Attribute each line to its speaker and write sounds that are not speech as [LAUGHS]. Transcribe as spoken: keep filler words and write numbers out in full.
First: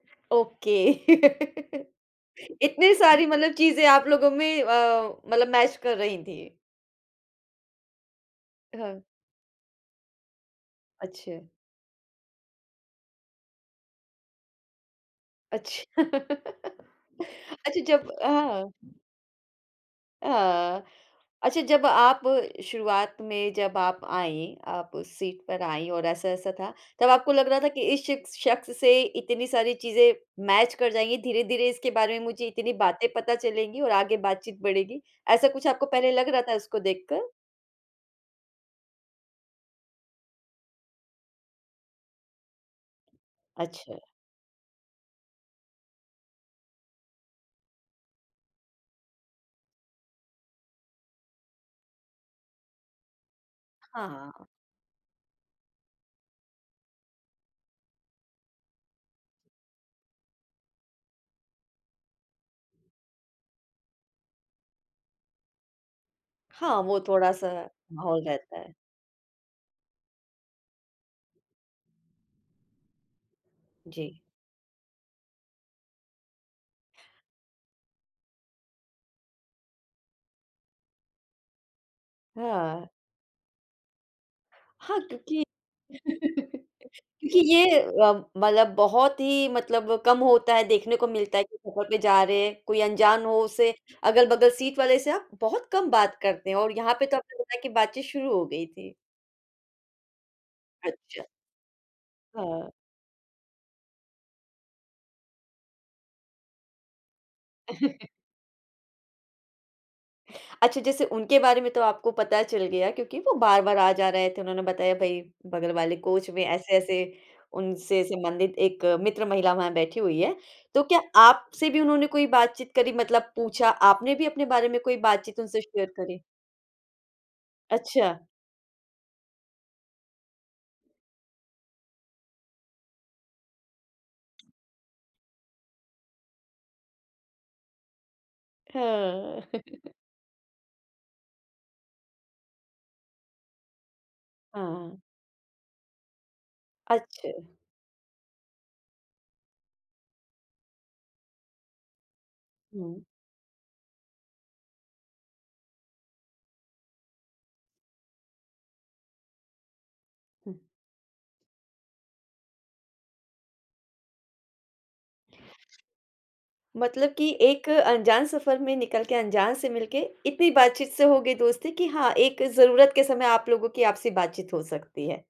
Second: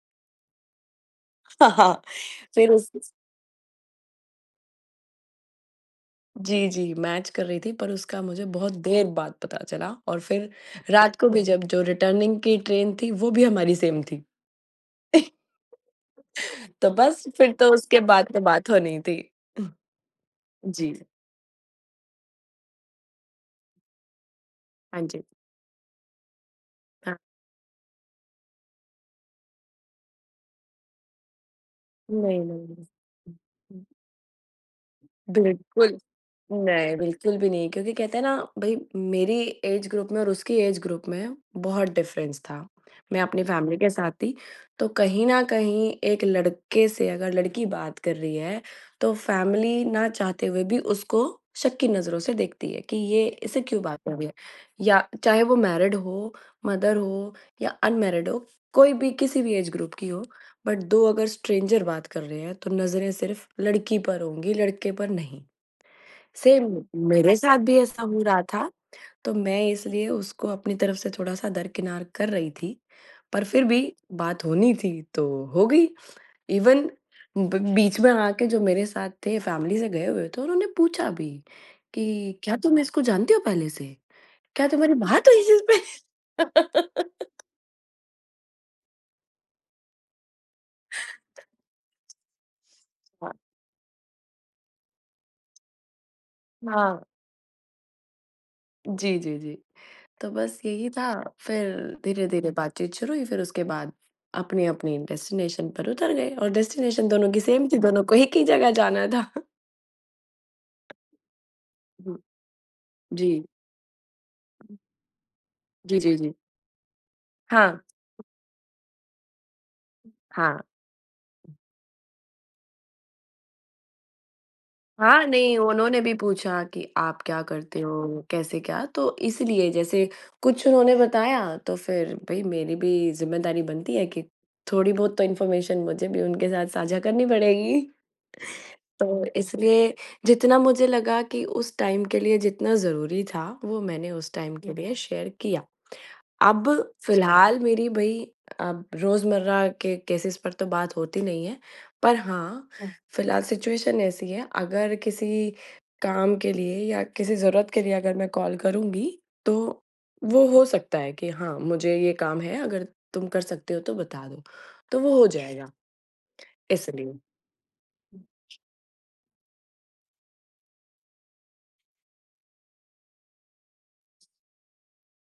Speaker 1: Okay.
Speaker 2: [CHUCKLES]
Speaker 1: [CHUCKLES]
Speaker 2: फ़िर उस
Speaker 1: इतनी सारी मतलब चीज़ें आप लोगों में अ, मतलब मैच कर रही थी।
Speaker 2: जी, जी, मैच कर रही थी पर उसका मुझे बहुत
Speaker 1: हाँ।
Speaker 2: देर बाद पता चला और फिर रात को भी
Speaker 1: अच्छा।
Speaker 2: जब जो रिटर्निंग की ट्रेन थी, वो भी हमारी सेम थी। [CHUCKLES]
Speaker 1: अच्छा।
Speaker 2: तो
Speaker 1: [CHUCKLES]
Speaker 2: बस, फिर तो
Speaker 1: अच्छा,
Speaker 2: उसके
Speaker 1: जब
Speaker 2: बाद तो बात होनी
Speaker 1: अ
Speaker 2: ही थी। हुँ,
Speaker 1: हाँ अ,
Speaker 2: जी।
Speaker 1: अच्छा, जब आप शुरुआत में जब आप आई, आप
Speaker 2: हाँ
Speaker 1: उस
Speaker 2: जी।
Speaker 1: सीट पर आई और ऐसा-ऐसा था, तब
Speaker 2: हाँ।
Speaker 1: आपको लग रहा था कि इस शिख शख्स से इतनी सारी चीज़ें मैच कर जाएँगी, धीरे-धीरे इसके बारे में
Speaker 2: नहीं,
Speaker 1: मुझे इतनी
Speaker 2: नहीं।
Speaker 1: बातें
Speaker 2: हुँ,
Speaker 1: पता चलेंगी
Speaker 2: हुँ।
Speaker 1: और आगे बातचीत बढ़ेगी? ऐसा कुछ आपको
Speaker 2: बिल्कुल,
Speaker 1: पहले लग रहा था उसको
Speaker 2: नहीं
Speaker 1: देखकर?
Speaker 2: बिल्कुल भी नहीं क्योंकि कहते हैं ना, भई मेरी ऐज ग्रुप में और उसकी ऐज ग्रुप में बहुत डिफ़रेंस था। मैं अपनी फ़ैमिली के
Speaker 1: अच्छा।
Speaker 2: साथ थी, तो कहीं न कहीं एक लड़के से अगर लड़की बात कर रही है, तो फ़ैमिली ना चाहते हुए भी उसको शक की नज़रों से देखती है, कि ये इससे क्यों बात कर रही है।
Speaker 1: हाँ।
Speaker 2: या चाहे वो मैरिड हो, मदर हो या अनमैरिड हो, कोई भी किसी भी ऐज ग्रुप की हो, बट दो अगर स्ट्रेंजर बात कर रहे हैं, तो नज़रें सिर्फ लड़की पर होंगी, लड़के पर नहीं।
Speaker 1: हाँ,
Speaker 2: सेम
Speaker 1: वो
Speaker 2: मेरे
Speaker 1: थोड़ा-सा
Speaker 2: साथ भी ऐसा हो
Speaker 1: माहौल
Speaker 2: रहा
Speaker 1: रहता
Speaker 2: था,
Speaker 1: है।
Speaker 2: तो मैं इसलिए उसको अपनी तरफ से थोड़ा-सा दरकिनार कर रही थी। पर फिर भी
Speaker 1: जी।
Speaker 2: बात होनी थी तो हो गई, इवन ब बीच में आके जो मेरे साथ थे फ़ैमिली से गए हुए थे, उन्होंने पूछा भी कि क्या तुम
Speaker 1: हाँ।
Speaker 2: इसको जानते हो पहले से? क्या तुम्हारी
Speaker 1: हाँ,
Speaker 2: बात हुई
Speaker 1: क्योंकि
Speaker 2: इस इसपे?
Speaker 1: [LAUGHS] क्योंकि
Speaker 2: [CHUCKLES]
Speaker 1: ये अ, मतलब बहुत ही मतलब कम होता है, देखने को मिलता है कि सफर पे जा रहे हैं, कोई अनजान
Speaker 2: हाँ।
Speaker 1: हो उसे अगल-बगल सीट वाले से आप बहुत कम बात करते हैं और यहाँ
Speaker 2: हाँ।
Speaker 1: पे तो आपने बताया कि बातचीत शुरू हो गई थी।
Speaker 2: जी, जी, जी। तो बस यही था
Speaker 1: अच्छा।
Speaker 2: फिर धीरे-धीरे
Speaker 1: हाँ।
Speaker 2: बातचीत शुरू हुई, फिर उसके बाद अपनी-अपनी डेस्टिनेशन पर उतर गए और डेस्टिनेशन दोनों की सेम थी, दोनों
Speaker 1: [CHUCKLES]
Speaker 2: को एक ही जगह जाना था।
Speaker 1: अच्छा जैसे उनके बारे में तो
Speaker 2: उ,
Speaker 1: आपको
Speaker 2: हुँ,
Speaker 1: पता चल गया क्योंकि वो
Speaker 2: जी।
Speaker 1: बार-बार आ जा रहे थे, उन्होंने
Speaker 2: हुँ।
Speaker 1: बताया भई बगल वाले
Speaker 2: जी, जी,
Speaker 1: कोच
Speaker 2: जी।
Speaker 1: में ऐसे-ऐसे
Speaker 2: हाँ।
Speaker 1: उनसे संबंधित एक मित्र महिला वहाँ बैठी हुई है।
Speaker 2: हाँ।
Speaker 1: तो क्या आपसे भी उन्होंने कोई बातचीत करी मतलब पूछा, आपने भी अपने बारे में कोई
Speaker 2: हाँ,
Speaker 1: बातचीत
Speaker 2: नहीं
Speaker 1: उनसे शेयर
Speaker 2: उन्होंने भी
Speaker 1: करी?
Speaker 2: पूछा कि आप क्या करते
Speaker 1: अच्छा।
Speaker 2: हो, कैसे क्या? तो इसीलिए जैसे कुछ उन्होंने बताया, तो फिर भई मेरी भी ज़िम्मेदारी बनती है कि थोड़ी बहुत तो इंफ़ॉर्मेशन मुझे भी उनके साथ साझा करनी पड़ेगी। तो,
Speaker 1: हाँ। [CHUCKLES]
Speaker 2: इसलिए जितना मुझे लगा कि उस टाइम के लिए जितना ज़रूरी था, वो मैंने उस टाइम के लिए
Speaker 1: हाँ।
Speaker 2: शेयर किया। अब
Speaker 1: अच्छा।
Speaker 2: फ़िलहाल मेरी भई अब रोज़मर्रा के केसेज़ पर तो बात होती नहीं है, पर हाँ,
Speaker 1: हुँ।
Speaker 2: फ़िलहाल सिचुएशन ऐसी है, अगर किसी काम के लिए या किसी ज़रूरत के लिए अगर मैं कॉल करूँगी, तो वो
Speaker 1: हुँ।
Speaker 2: हो सकता है कि हाँ मुझे ये काम है, अगर तुम कर सकते हो तो बता दो, तो वो हो जाएगा, इसलिए।
Speaker 1: मतलब कि
Speaker 2: हुँ।
Speaker 1: एक अनजान सफर में निकल के, अनजान से मिलके, इतनी बातचीत से हो गई दोस्ती कि हाँ, एक ज़रूरत के समय आप लोगों की आपसी बातचीत हो सकती है।